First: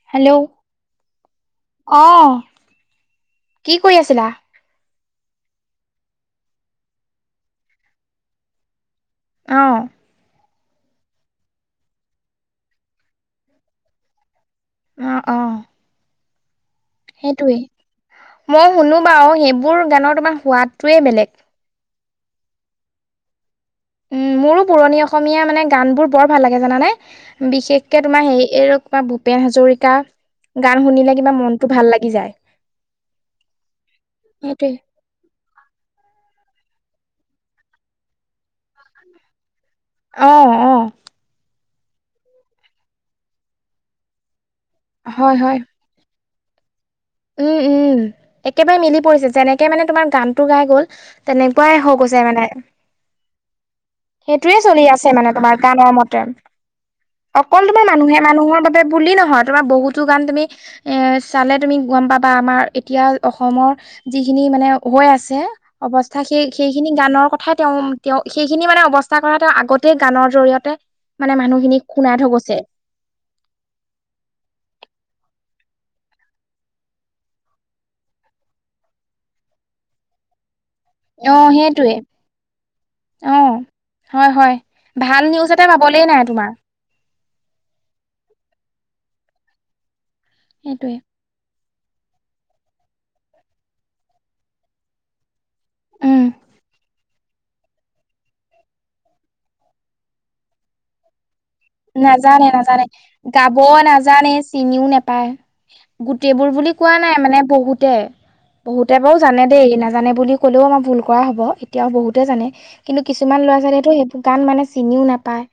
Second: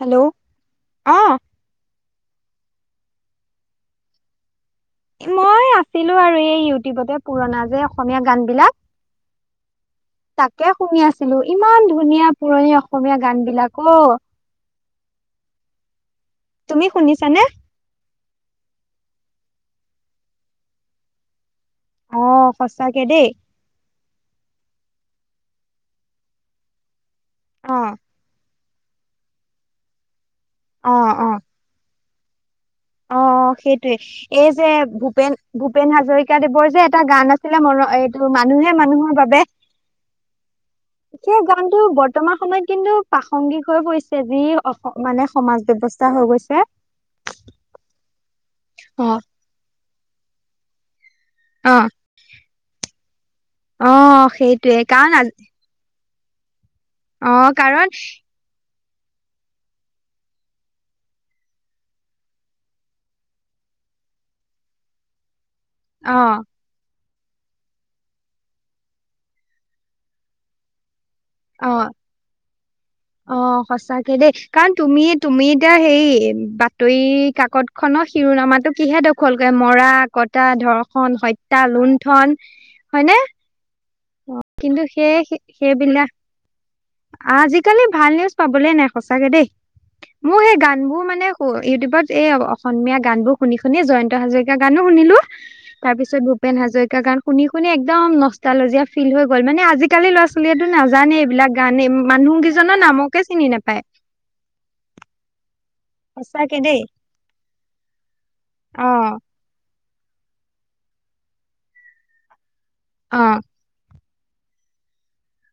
Hello অঁ। অঁ কি কৰি আছিলা? মই আছিলো আৰু এই ইউটিউবতে পুৰণা যে অসমীয়া গান বিলাক অঁ। তাকে শুনি আছিলো ইমান ধুনীয়া পুৰণি অসমীয়া গান বিলাক ঔ। অঁ অঁ। তুমি শুনিছানে সেইটোৱে, মই শুনো বাওঁ, সেইবোৰ গানৰ তোমাৰ সোৱাদটোৱে বেলেগ। অ, সঁচা কে দেই। উম, মোৰো পুৰণি অসমীয়া মানে গান বোৰ বৰ ভাল লাগে জানানে, অ বিশেষকে তোমাৰ হেৰি, এ বা, ভূপেন হাজৰিকা গান অ শুনিলে, অ কিবা মনতটো ভাল লাগি যায়। অ, সেইটোৱে এই যে, সেইটোৱে ভূপেন ভূপেন হাজৰিকাদেৱৰ যে এটা গান আছিলে, মন, এইটো মানুহে মানুহৰ বাবে। অ, অ' সেই গানতটো বৰ্তমান সময়ত কিন্তু প্ৰাসংগিক হৈ পৰিছে যি, অ মানে হয় হয় সমাজ ব্যৱস্থা হৈ গৈছে। উম, উম, একেবাৰে মিলি অ পৰিছে, যেনেকে মানে তোমাৰ গানতটো গাই গ'ল, তেনেকুৱাই অ হৈ গৈ তে, মানে, অ সেইটোয়ে সেইটোৱে চলি আছে কাৰণ মানে আজি তোমাৰ গানৰ মতে, অ অকল তোমাৰ কাৰণ মানুহে-মানুহৰ বাবে বুলি নহয়, তোমাৰ বহুতো গান তুমি এ, চালে তুমি গম, পাবা আমাৰ এতিয়া অসমৰ যিখিনি মানে হৈ আছে, অ অৱস্থা সেই সেইখিনি গানৰ কথাই তেওঁ, তেওঁ, সেইখিনি মানে অৱস্থা কৰা তেওঁ, আগতেই গানৰ জৰি়য়তে মানে অ মানুহখিনিক সোনাই থৈ গৈছে। অ, সঁচাকে দেই, কাৰণ তুমি-তুমি এতিয়া হেৰি, বাতৰি কাকত খনৰ শিৰোনামাটো কিহে দখলে, মৰা কত তা, ধৰ্ষণ, অ হত্যা, সেইটোৱে লুণ্ঠন, হয়নে? অ হয়, হয়, কিন্তু সেই ভাল নিউজ এটা পাবলেই সেইবিলাক নাই তোমাৰ। আজিকালি ভাল নিউজ পাবলে নাই সচাকে দেই, মোৰ সেই গান সেইটোৱে বোৰ মানে অ, ইউটিউবত এই অসমীয়া গান বোৰ শুনি, শুনি জয়ন্ত হাজৰিকাৰ গানো শুনিলো। তাৰ পিছত উম ভূপেন হাজৰিকা গান শুনি, শুনি একদম নষ্টা লজীয়া ফিল হৈ গ'ল, মানে আজিকালি ল'ৰা-ছোৱালীয়েটো নাজানেই এইবিলাক। গানে, মানুহ কেইজনৰ নামকে চিনি নোপায়। জানে, চিনিও নোপায়। গোটেইবোৰ সঁচাকে বুলি দেই কোৱা নাই, মানে বহুতে, অ বহুতে বাৰু জানে দেই, নাজানে বুলি ক'লেও আমাৰ ভুল কৰা হ'ব, এতিয়াও বহুতে জানে, কিন্তু অ কিছুমান ল'ৰা-ছোৱালীয়েতো সেইবো গান, মানে চিনিও নাপায়।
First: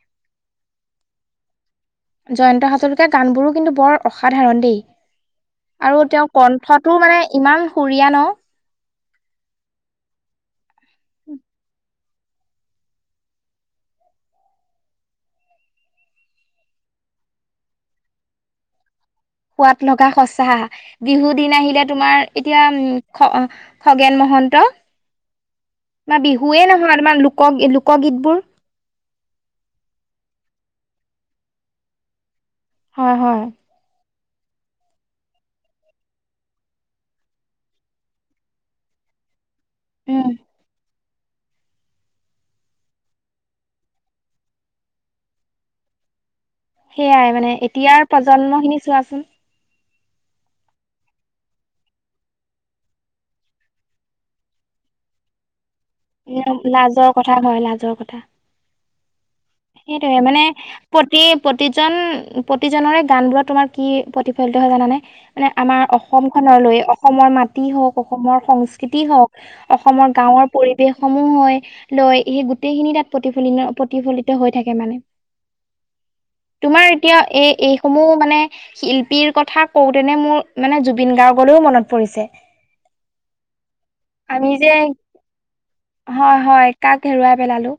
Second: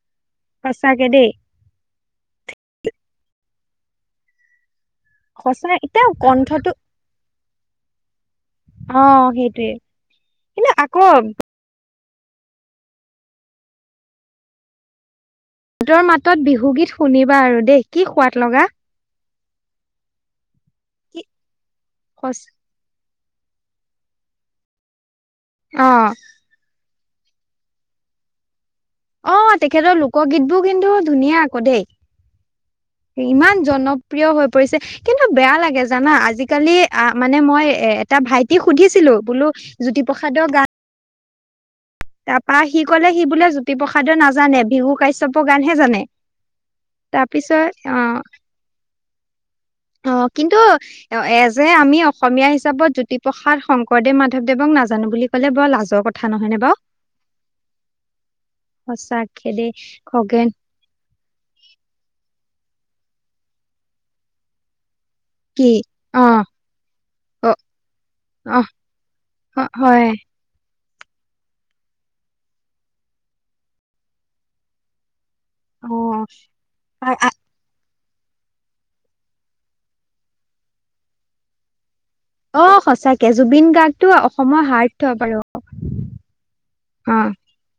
সঁচাকে দেই। জয়ন্ত হাজৰিকীয়া, গানবোৰো কিন্তু বৰ অসাধাৰণ দেই, সঁচা আৰু এতিয়া তেওঁ কণ্ঠটো কণ্ঠট তোৰ, মানে ইমান সুৰীয়া ন। অ, সেইটোৱে, কিন্তু আকৌ ৰ, মাতত বিহুগীত শুনিবা আৰু দেই, কি সোৱাদ লগা। সোৱাদ লগা সঁচা, কি বিহু দিন আহিলে তোমাৰ, সচ এতিয়া উম খ, খগেন মহন্ত, অ বা বিহু য়ে, নহয় তোমাৰ লোক লোকগীতবোৰ। অ, তেখেতৰ লোকগীত বোৰ কিন্তু ধুনীয়া আকৌ দেই, হয় হয় ইমান জনক প্ৰিয়, হৈ পৰিছে। কিন্তু বেয়া লাগে জানা, আজিকালি আ, মানে মই এ, এটা ভাইটি সুধিছিলো, বোলো উম জ্যোতিপ্ৰসাদৰ গান তাৰপৰা সি ক'লে সি বোলে জ্যোতিপ্ৰসাদে নাজানে, বিহু কাশ্যপৰ গানহে জানে। সেয়াই মানে, তাৰপিছত এতিয়াৰ অ প্ৰজন্ম খিনি চোৱাচোন। অ, কিন্তু অ, এ, যে, আমি অসমীয়া হিচাপত জ্যোতিপ্ৰসাদ, শংকৰদেৱ, মাধৱদেৱক নাজানো বুলি ক'লে বৰ লাজ কথ লাজৰ কথা হয় লাজৰ কথা। সঁচাকে দেই। সেইটোৱে মানে খগেন প্ৰতি প্ৰতিজন, প্ৰতিজনৰে গান বোৰত তোমাৰ কি প্ৰতিফলিত হয় জানানে? মানে কি আমাৰ অ অসমখনলৈ অসমৰ অ মাটি হওক, অসমৰ অ সংস্কৃতি হওক। অ- হয় অসমৰ গাঁৱৰ পৰিবেশ সমূহ হয় লৈ সেই গোটেইখিনি তাত প্ৰতিফলিত, প্ৰতিফলিত হৈ থাকে মানে। অ তোমাৰ এতিয়া আ- আ- এই এই সমূহ মানে, শিল্পীৰ কথা কওঁতেনে মোৰ মানে জুবিন গাৰ্গলৈও মনত পৰিছে। অঁ সঁচাকে জুবিন গাৰ্গটো আমি অসমৰ যে হাৰ্ট থ্ৰব আৰু। হয় হয় কাক হেৰুৱাই পেলালো।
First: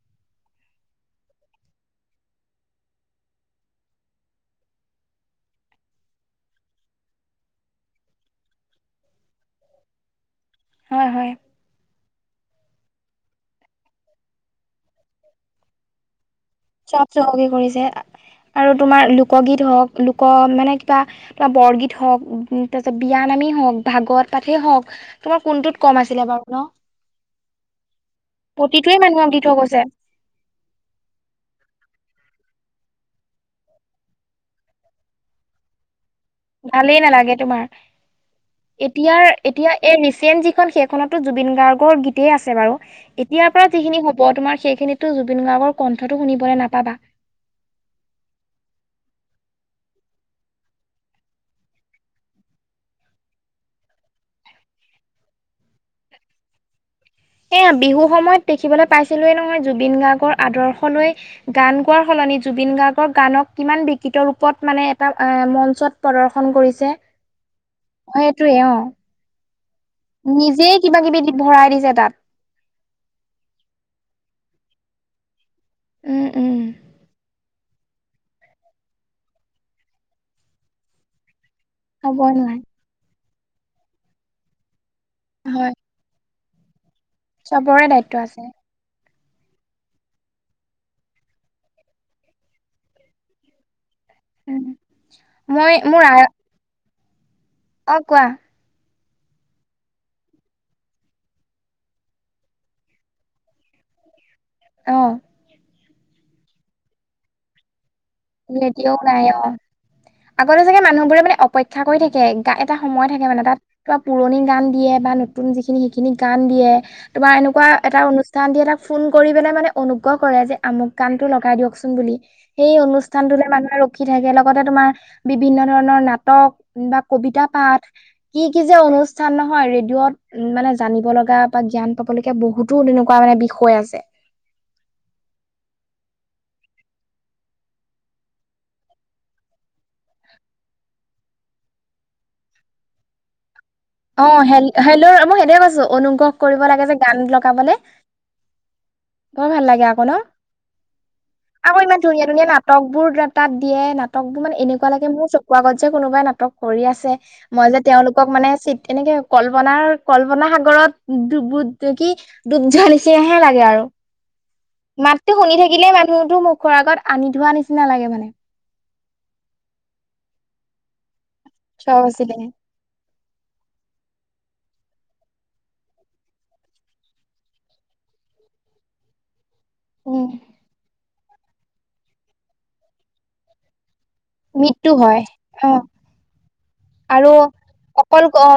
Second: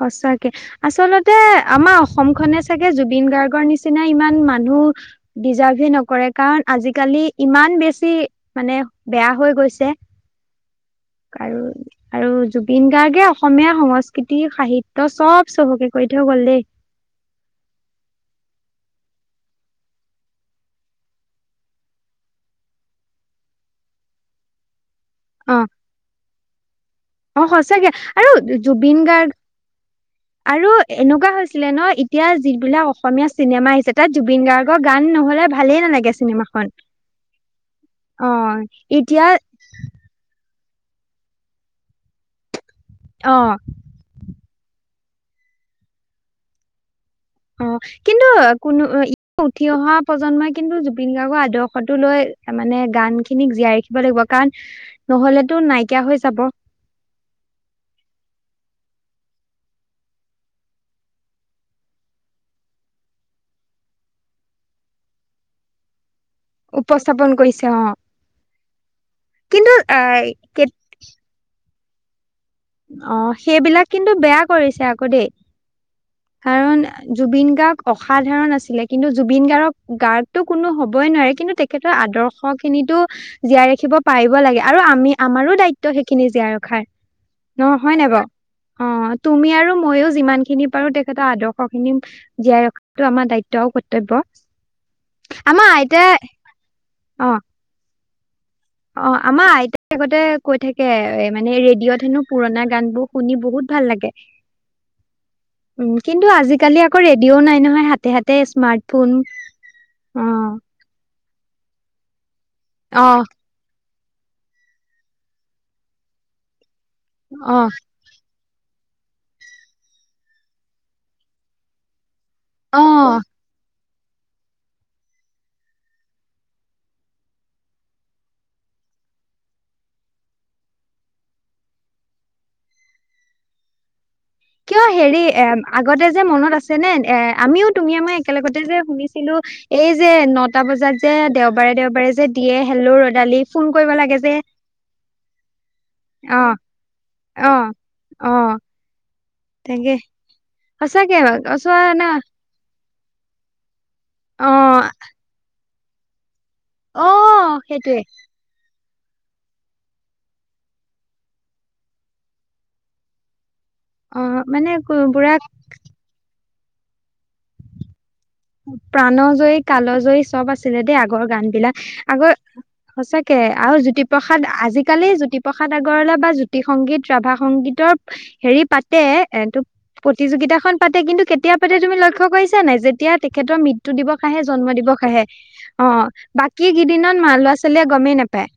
সঁচাকে। আচলতে আমাৰ অসমখনে চাগে জুবিন গাৰ্গৰ নিচিনা ইমান মানুহ ডিজাৰ্ভে নকৰে কাৰণ আজিকালি ইমান বেছি মানে বেয়া হৈ গৈছে। হয় হয়। আৰু, আৰু জুবিন গাৰ্গে অসমীয়া সংস্কৃ তি, সাহিত্য চব চহকী কৰি থৈ গ'ল দেই। চব চহকী কৰিছে, আৰু তোমাৰ লোকগীত হওক, লোক মানে কিবা তোমাৰ বৰগীত হওক, তাৰ পিছত বিয়া নামেই হওক, ভাগৱত পাঠেই হওক তোমাৰ অ কোনটোত কম আছিলে বাৰু ন, অ সঁচাকে আৰু জুবিন প্ৰতিটোৱে গাৰ্গ মানুহক দি থৈ গৈছে। আৰু এনেকুৱা হৈছিলে ন এতিয়া যিবিলাক অসমীয়া চিনেমা আহিছে তাত জুবিন গাৰ্গ ৰ গান নহ'লে ভালেই নালাগে চিনেমা। ভালেই নালাগে তোমাৰ, এতিয়াৰ এতিয়া এই ৰিচেণ্ট যিখন সেইখনতো জুবিন গাৰ্গৰ গীতেই আছে বাৰু, অ এতিয়াৰ পৰা যিখিনি হ'ব তোমাৰ সেইখিনিততো জুবিন গাৰ্গৰ কন্ঠটো শুনিবলৈ নাপাবা। অঁ, কিন্তু কোনো ই উঠি অহা প্ৰজন্মই কিন্তু জুবিন গাৰ্গৰ আদৰ্শটো লৈ তাৰ মানে গান খিনিক জীয়াই ৰাখিব লাগিব, কাৰণ নহলেতো নাইকিয়া হৈ যাব। এয়া বিহু সময়ত দেখিবলৈ পাইছিলোৱে নহয় জুবিন গাৰ্গৰ আদৰ্শ লৈ গান গোৱাৰ সলনি জুবিন গাৰ্গৰ গানক কিমান বিকৃত ৰূপত মানে এটা মঞ্চত প্ৰদৰ্শন কৰিছে, উপস্থাপন কৰিছে অ সেইটোৱে অঁ। কিন্তু এই কে কিবা কিবি ভৰাই দিছে তাত। অঁ সেইবিলাক কিন্তু বেয়া কৰিছে আক' দেই। উম উম। কাৰণ জুবিন গাৰ্গ অসাধাৰণ আছিলে কিন্তু জুবিন গাৰ্গক গাৰ্গটো কোনো হ'বই নোৱাৰে কিন্তু তে খেতৰ হ'বই আদৰ্শ নোৱাৰে খিনিতো জীয়াই ৰাখিব পাৰিব লাগে আৰু আমি আমাৰো হয় দায়িত্ব সেইখিনি জীয়াই ৰখাৰ। ন চবৰে হয় নাই দায়িত্ব বাৰু? আছে অঁ। তুমি আৰু মইয়ো যিমান খিনি পাৰো তেখেতৰ আদৰ্শ খিনি জীয়াই ৰখাটো আমাৰ দায়িত্ব আৰু কৰ্তব্য। উম আমাৰ মই আইতাই, অঁ। অঁ কোৱা। অঁ আমাৰ আইতাই আগতে কৈ থাকে মানে ৰেডিঅ'ত হেনো পুৰণা গান বোৰ শুনি বহুত ভাল লাগে। অঁ। উম কিন্তু আজিকালি আকৌ ৰেডিঅও নাই নহয় হাতে হাতে এতিয়াও স্মাৰ্টফোন নাই অ অ', আগতে চাগে মানুহবোৰে মানে অপেক্ষা কৰি থাকে গা এটা সময় থাকে অ', মানে তাত তোমাৰ পুৰণি গান দিয়ে বা নতুন যিখিনি সেইখিনি গান দিয়ে তোমাৰ এনেকুৱা অ', এটা অনু ষ্ঠান দি তাক ফোন কৰি পেলাই মানে অনুগ্ৰহ কৰে যে আমুক কানটো লগাই দিয়কচোন বুলি সেই অনু অ', পানা ৰখি থাকে লগতে তোমাৰ বিভিন্ন ধৰণৰ নাটক বা কবিতা পাঠ কি কি যে অনুষ্ঠান নহয় ৰেডিঅ'ত উম মানে জানিব লগা বা জ্ঞান পাব লগীয়া বহুতো তেনেকুৱা মানে বিষয় আছে কিয় হেৰি এ আগতে যে মনত আছে নে এ আমিও তুমি মই একেলগতে যে শুনিছিলোঁ এই যে নটা বজাত যে দেওবাৰে দেওবাৰে যে দিয়ে হেল্লো ৰদালি ফোন কৰিব লাগে অ যে হেল্ল' মই সেনে কৈছো অনুগ্ৰহ অ', কৰিব লাগে যে গান অ', লগাবলে অ', বৰ ভাল লাগে তাকে আকৌ ন সঁচাকে চোৱা আকৌ ইমান না ধুনীয়া ধুনীয়া ন নাটকবোৰ তাত দিয়ে নাটকবোৰ মানে এনেকুৱা অ', লাগে মোৰ চকু আগত যে কোনোবাই নাটক কৰি আছে অ', মই যে সেইটোৱে তেওঁলোকক মানে এনেকে কল্পনাৰ কল্পনা সাগৰত দুবু কি দুধ যা নিচিনাহে লাগে আৰু অ মানে বুঢ়া আগিলে মানুহো মুখৰ আগত আনি থোৱা নিচিনা লাগে মানে প্ৰাণ জয়ী কাল জয়ী চব আছিলে দেই আগৰ গান বিলাক চব আগৰ আছিলে সচাকে আৰু জ্যোতিপ্ৰসাদ আজিকালি জ্যোতিপ্ৰসাদ আগৰৱালা বা জ্যোতি সংগীত ৰাভা সংগীতৰ হেৰি পাতে এ তটো উম প্ৰতিযোগিতাখন পাতে কিন্তু কেতিয়া পাতে তুমি লক্ষ্য কৰিছা নাই যেতিয়া তেখেতৰ ম দিৱস আহে জন্ম মৃত্যু দিৱস হয় আহে অ বাকী কেইদিনত আৰু মা ল'ৰা ছোৱালীয়ে গমেই অকল নাপায় অ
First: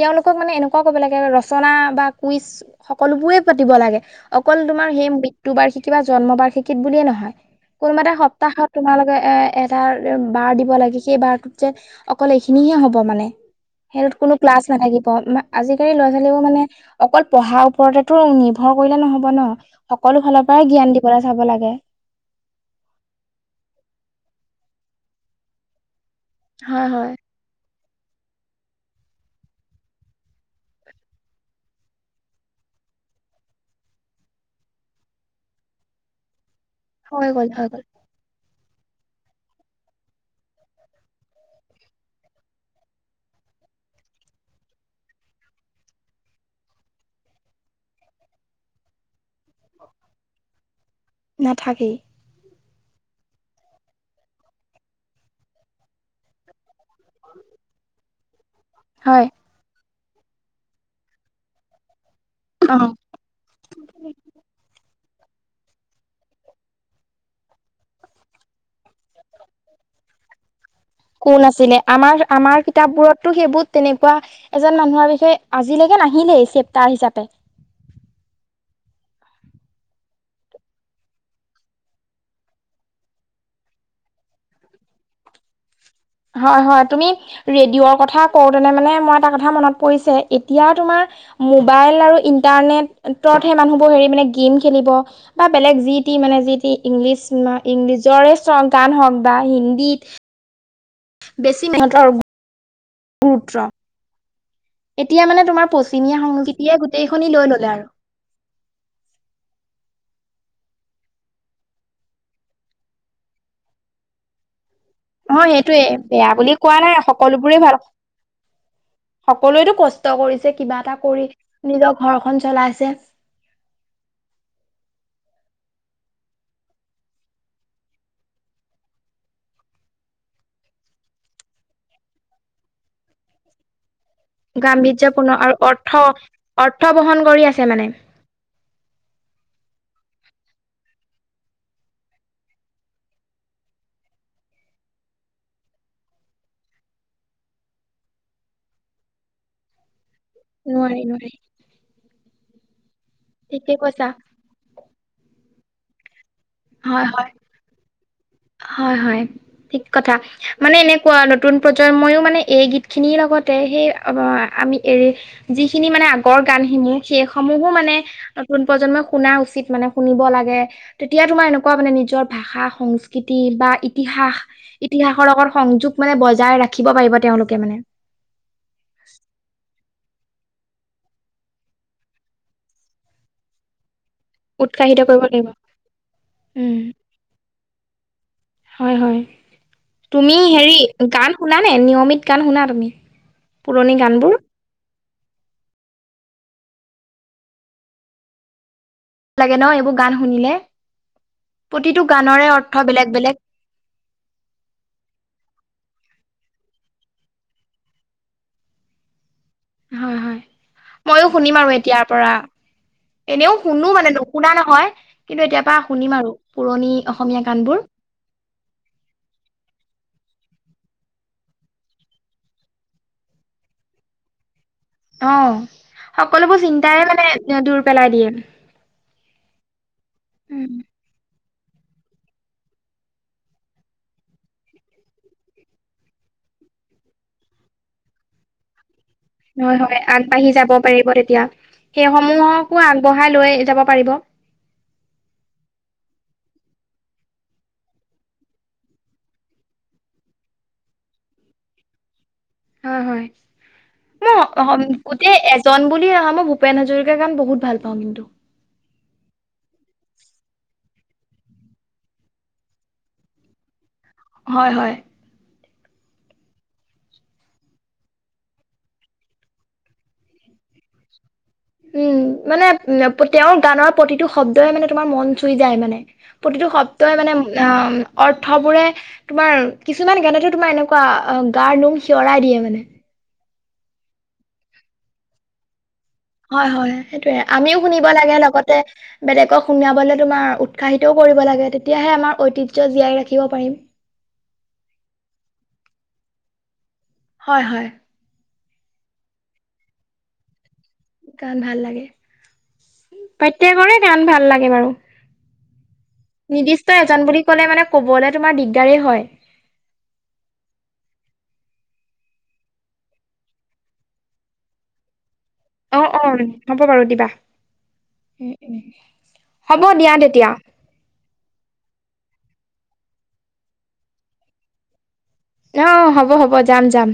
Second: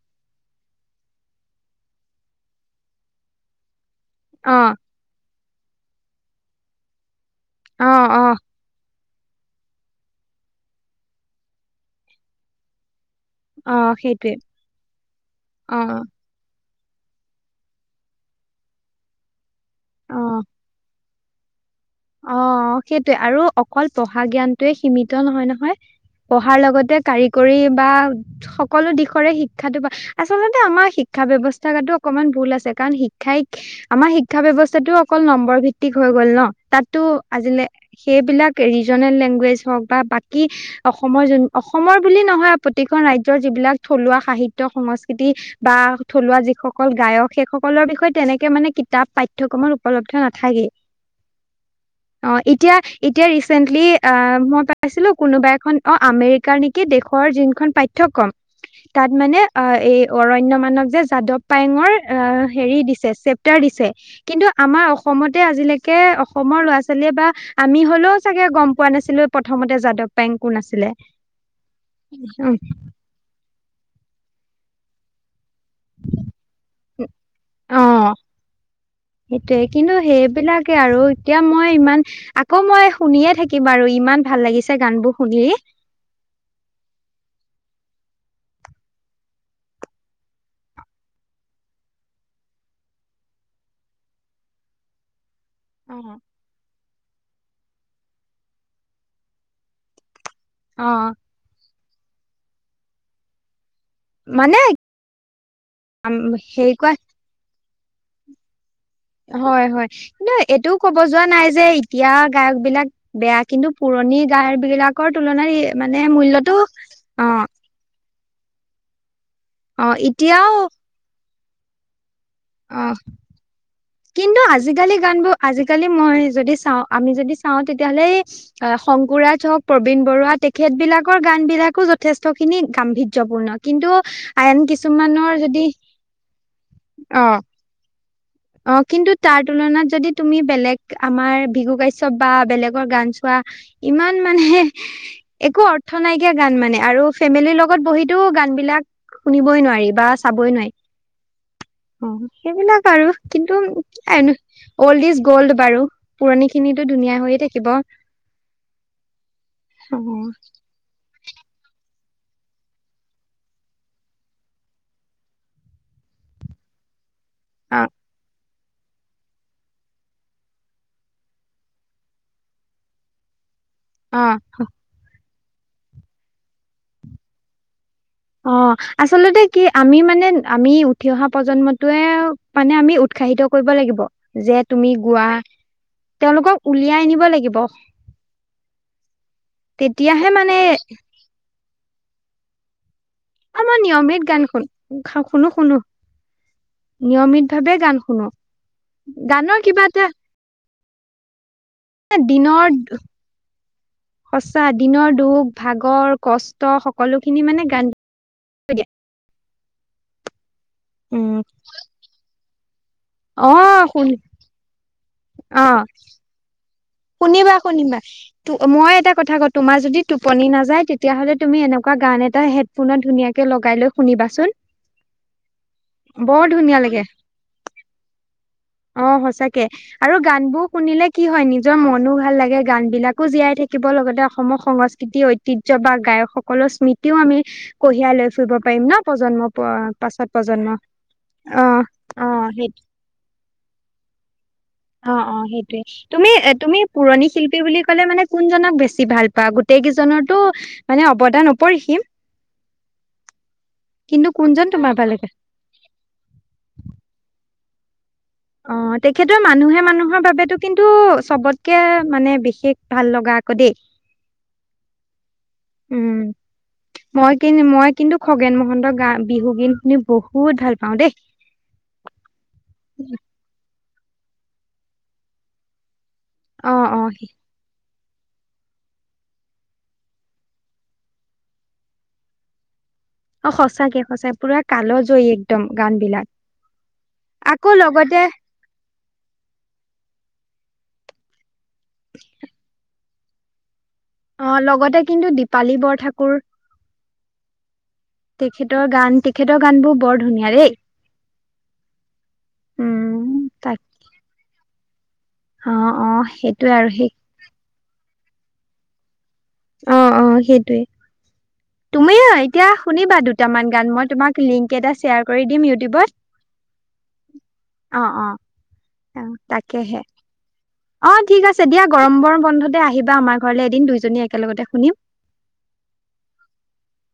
তেওঁলোকক মানে এনেকুৱাও ক'ব লাগে ৰচনা বা কুইজ সকলোবোৰেই পাতিব লাগে অ অকল তোমাৰ সেই মৃত্যু বাৰ্ষিকী বা জন্ম বাৰ্ষিকীত বুলিয়ে নহয় অ কোনোবা এটা অ সপ্তাহত তোমালোকে এ এটা বাৰ দিব লাগে সেই বাৰটোত যে অকল এইখিনিহে হ'ব মানে অ সেইটোত সেইটোৱে কোনো ক্লাছ নাথাকিব অ আজিকালি লৰা ছোৱালী মানে অকল পঢ়াৰ ওপৰতেতো নিৰ্ভৰ কৰিলে নহব ন অ সকলো ফালৰ পৰাই জ্ঞান দ দিবলে চাব লাগে অ সেইটোয়ে আৰু অকল পঢ়া জ্ঞানটোৱে সীমিত নহয় নহয় পঢ়াৰ হয় লগতে হয় কাৰিকৰী বা সকলো দিশৰে শিক্ষাটো আচলতে আমাৰ শিক্ষা ব্যৱস্থাটো অকমান ভুল আছে কাৰণ শিক্ষাই আমাৰ শিক্ষা ব্যৱস্থাটো অকল নম্বৰ ভিত্তিক হৈ গ'ল ন টো হৈ গ'ল আজিলে হৈ গ'ল সেইবিলাক ৰিজনেল লেংগুৱেজ হওক বা বাকী অসমৰ জ অসমৰ বুলি নহয় প্ৰতিকখন ৰাজ্যৰ যিবিলাক থলুৱা সাহিত্য সংস্কৃতি বা থলুৱা যিসকল গায়ক সেই সকলৰ বিষয়ে তেনেকে মানে কিতাপ পাঠ্যয়ক্ৰমত উপলব্ধ নাথাকেই নাথাকেই অ' এতিয়া এতিয়া ৰিচেন্টলি আ মই পাইছিলো কোনোবা এখন অ' আমেৰিকাৰ নি কি দেশৰ যোনখন পাঠ্যক্ৰম তাত হয় মানে আ এই অৰণ্য মানৱ যে যাদৱ পায়ঙৰ আহ অ হেৰি দিছে চপ উত্তাৰ দিছে, কিন্তু আমাৰ অসমতে আজিলৈকে অসমৰ ল'ৰা ছোৱালীয়ে বা আমি হলেও চাগে গম পোৱা নাছিলো প্ৰথমতে যাদৱ পায়েং কোন আছিলে কোন আছিলে, উ আমাৰ-আমাৰ কিতাপ বোৰতো সেইবোৰত তেনেকুৱা এজন মানুহৰ বিষয়ে আজিলকে নাহিলেই চেপ্তাৰ হিচাপে অ সেইটোয়ে কিন্তু সেইবিলাকে আৰু এতিয়া মই ইমান আকৌ মই শুনিয়ে থাকিম আৰু ইমান ভাল লাগিছে গানবোৰ শুনি। [unintelligible] হয়-হয়, তুমি ৰেডিঅ'ৰ কথা কওঁতেনে মানে মই এটা কথা মনত পৰিছে এতিয়া তোমাৰ [unintelligible] মোবাইল আৰু ইন্টাৰনেটতহে মানুহবোৰ হেৰি মানে গেম খেলিব [unintelligible] বা বেলেগ অ যি টি মানে যি টি ইংলিছ ইংলিজৰে গান হওক বা হিন্দীত [unintelligible] অঁ। [inaudible] বেছি মিহতৰ [unintelligible] গুৰুত্ব, মানে এতিয়া মানে তোমাৰ পশ্চিমীয়া হেৰি সংস্কৃতিয়ে কোৱা গোটেই খিনি লৈ ললে আৰু। [unintelligible] হয়-হয়। [unintelligible] কিন্তু এইটো কব যোৱা নাই যে এতিয়া গায়কবিলাক বেয়া, কিন্তু পুৰণি গায়কবিলাক [unintelligible] [unintelligible] কৰ অ তুলনাৰ এই সেইটোয়ে মানে বেয়া বুলি মুল্যটো কোৱা নাই অঁ সকলোবোৰে [unintelligible] ভাল সকলোৱেতো অ কষ্ট কৰিছে এতিয়াও কিবা এটা, কৰি নিজৰ ঘৰখন অ চলাইছে। [unintelligible] কিন্তু আজিকালি গানবোৰ আজিকালি মই যদি চাওঁ আমি যদি চাওঁ তেতিয়াহলে [unintelligible] অঁ শংকুৰাজ হওক, প্ৰবীন বৰুৱা তেখেত বিলাকৰ গানবিলাকো যথেষ্টখিনি গাম্ভীৰ্যপূৰ্ণ। [unintelligible] কিন্তু [inaudible] কিছুমানৰ গাম্ভীৰ্যপূৰ্ণ আৰু যদি অৰ্থ-অৰ্থ বহন কৰি আছে মানে। [unintelligible] অঁ! কিন্তু তাৰ তুলনাত যদি তুমি বেলেগ আমাৰ ভিঘু কাশ্যপ বা বেলেগৰ গান চোৱা [unintelligible] ইমান মানে [unintelligible] একো অৰ্থ নাইকিয়া গান মানে, আৰু ফেমিলিৰ লগত বহিটো গানবিলাক [inaudible] শুনিবই নোৱাৰি বা [unintelligible] চাবই নোৱাৰি। অঁ! সেইবিলাক আৰু কিন্তু ঠিকে কৈছা এনেও [unintelligible] অল্ড ইজ গ'ল্ড বাৰু, পুৰণি খিনিটো ধুনীয়া হৈয়ে থাকিব। [unintelligible] হয়-হয়, ঠিক কথা। [unintelligible] মানে এনেকুৱা নতুন প্ৰজন্মইও মানে এই গীতখিনিৰ লগতে সেই আমি এৰি [unintelligible] যিখিনি মানে আগৰ গানসমূহ সেই সমূহো মানে [unintelligible] নতুন প্ৰজন্মই শুনা উচিত মানে শুনিব লাগে। তেতিয়া তোমাৰ এনেকুৱা মানে নিজৰ ভাষা সংস্ [unintelligible] সংস্কৃতি বা অ ইতিহাস-ইতিহাসৰ লগত সংযোগ মানে বজাই ৰাখিব পাৰিব তেওঁলোকে মানে। [unintelligible] অঁ! আচলতে কি আমি মানে আমি উঠি অহা প্ৰজন্মটোৱে [unintelligible] মানে আমি উৎসাহিত কৰিব লাগিব। [inaudible] যে তুমি উৎসাহিত কৰিব গোৱা, লাগিব তেওঁলোকক উলিয়াই আনিব লাগিব। [inaudible] হয়-হয়। তেতিয়াহে তুমি মানে হেৰি গান শুনা নে নিয়মিত গান শুনা তুমি? [unintelligible] মই পুৰণি নিয়মিত গানবোৰ গান শুন শুনো-শুনো। নিয়মিতভাৱে গান শুনো। [unintelligible] [unintelligible] লাগে গানৰ ন' কিবা এইবোৰ গান শুনিলে। প্ৰতিটো এ গানৰে অৰ্থ দিনৰ [inaudible] বেলেগ বেলেগ সঁচা দিনৰ দুখ, ভাগৰ, কষ্ট, সকলোখিনি মানে গান [unintelligible] দিয়ে। হয়-হয়। ময়ো উম। শুনিম আৰু এতিয়াৰ পৰা। অ এনেও শুনো শুন মানে [unintelligible] শুনা নহয়, কিন্তু এতিয়া পৰা শুনিম আৰু পুৰণি [unintelligible] গানবোৰ শুনিবা-শুনিবা। [unintelligible] ত' মই এটা কথা কওঁ তোমাৰ যদি টোপনি নাযায় তেতিয়াহ'লে তুমি এনেকুৱা গান এটা হে [unintelligible] ফোনত ধুনীয়াকে লগাই লৈ শুনিবা চোন। [unintelligible] অঁ! সকলোবোৰ ধুনীয়া চিন্তাই মানে দূৰ পেলাই দিয়ে। [unintelligible] অঁ! সঁচাকে আৰু গানবোৰ উম, শুনিলে কি হয় নি [unintelligible] নিজৰ মনো ভাল লাগে, গানবিলাকো জীয়াই থাকিব, লগতে অসমৰ সংস্কৃতি ঐতিহ্য বা গায়কসকলৰ স্মৃতি [unintelligible] স্মৃতিও আমি কঢ়িয়াই লৈ ফুৰিব পাৰিম ন? [unintelligible] প- হয়-হয়, পাছত আগবাঢ়ি প্ৰজন্ম যাব পাৰিব তেতিয়া। অ অ সেই সেইসমূহকো আগবঢ়াই লৈ যাব পাৰিব। [unintelligible] অঁ-অঁ! সেইটোৱেই। [inaudible] তুমি - তুমি পুৰণি শিল্পী বুলি ক'লে মানে কোনজনক বেছি ভাল পোৱা গোটেই কেইজনৰতো। মানে অৱদা নপৰিহিম। হয় হয় কিন্তু কোনজন মই তোমাৰ ভাল লাগে গোটেই। জন বুলি আহা মই ভূপেন হাজৰিকাৰ গান বহুত ভাল পাওঁ কিন্তু। অ' তেখেতৰ মানুহে মানুহৰ বাবেতো কিন্তু চবতকে মানে বিশেষ ভাল লগা আকৌ দেই। হয় হয়। উম। মই কি মই কিন্তু খগেন মহন্তৰ গা বিহু গিন শুনি বহুত ভাল পাওঁ দেই। উম, মানে উ তেওঁৰ গানৰ প্ৰতিটো শব্দই মানে তোমাৰ মন চুই যায় মানে। প্ৰতিটো অ অ শব্দই মানে অৰ্থবোৰে। তোমাৰ কিছুমান গানটো তোমাৰ এনেকুৱা গাৰ নোম শিয়ৰাই দিয়ে মানে। অ সঁচাকে সঁচা পুৰা কালজয় একদম গান বিলাক। হয় হয়, সেইটোয়ে আকৌ আমিও শুনিব লগতে লাগে লগতে। বেলেগক সোমিয়াবলৈ তোমাৰ উৎসাহিতও কৰিব লাগে তেতিয়াহে আমাৰ ঐতিহ্য জীয়াই ৰাখিব পাৰিম। অ' লগতে কিন্তু দীপালী বৰঠাকুৰ। হয় হয়। তেখেতৰ গান তেখেতৰ গান বোৰ বৰ ধুনীয়া দেই। গান ভাল লাগে, উম তাক প্ৰত্যেকৰে গান ভাল লাগে বাৰু। অ' অ' সেইটোয়ে নিৰ্দিষ্ট আৰু সেই। এজন বুলি ক'লে মানে ক'বলৈ তোমাৰ দিগদাৰেই হয়। অ অ সেইটোৱেই। তুমি এতিয়া শুনিবা দুটামান গান মই তোমাক লিংক এটা শ্বেয়াৰ কৰি দিম। ইউটিউবত। অ' অ হ'ব বাৰু দিবা অ', অ', অ', হ'ব তাকেহে দিয়া তেতিয়া। অ' ঠিক আছে দিয়া, গৰম গৰম বন্ধতে আহিবা আমাৰ ঘৰলৈ এদিন দুইজনী একেলগতে শুনিম। অ হ'ব হ'ব যাম যাম।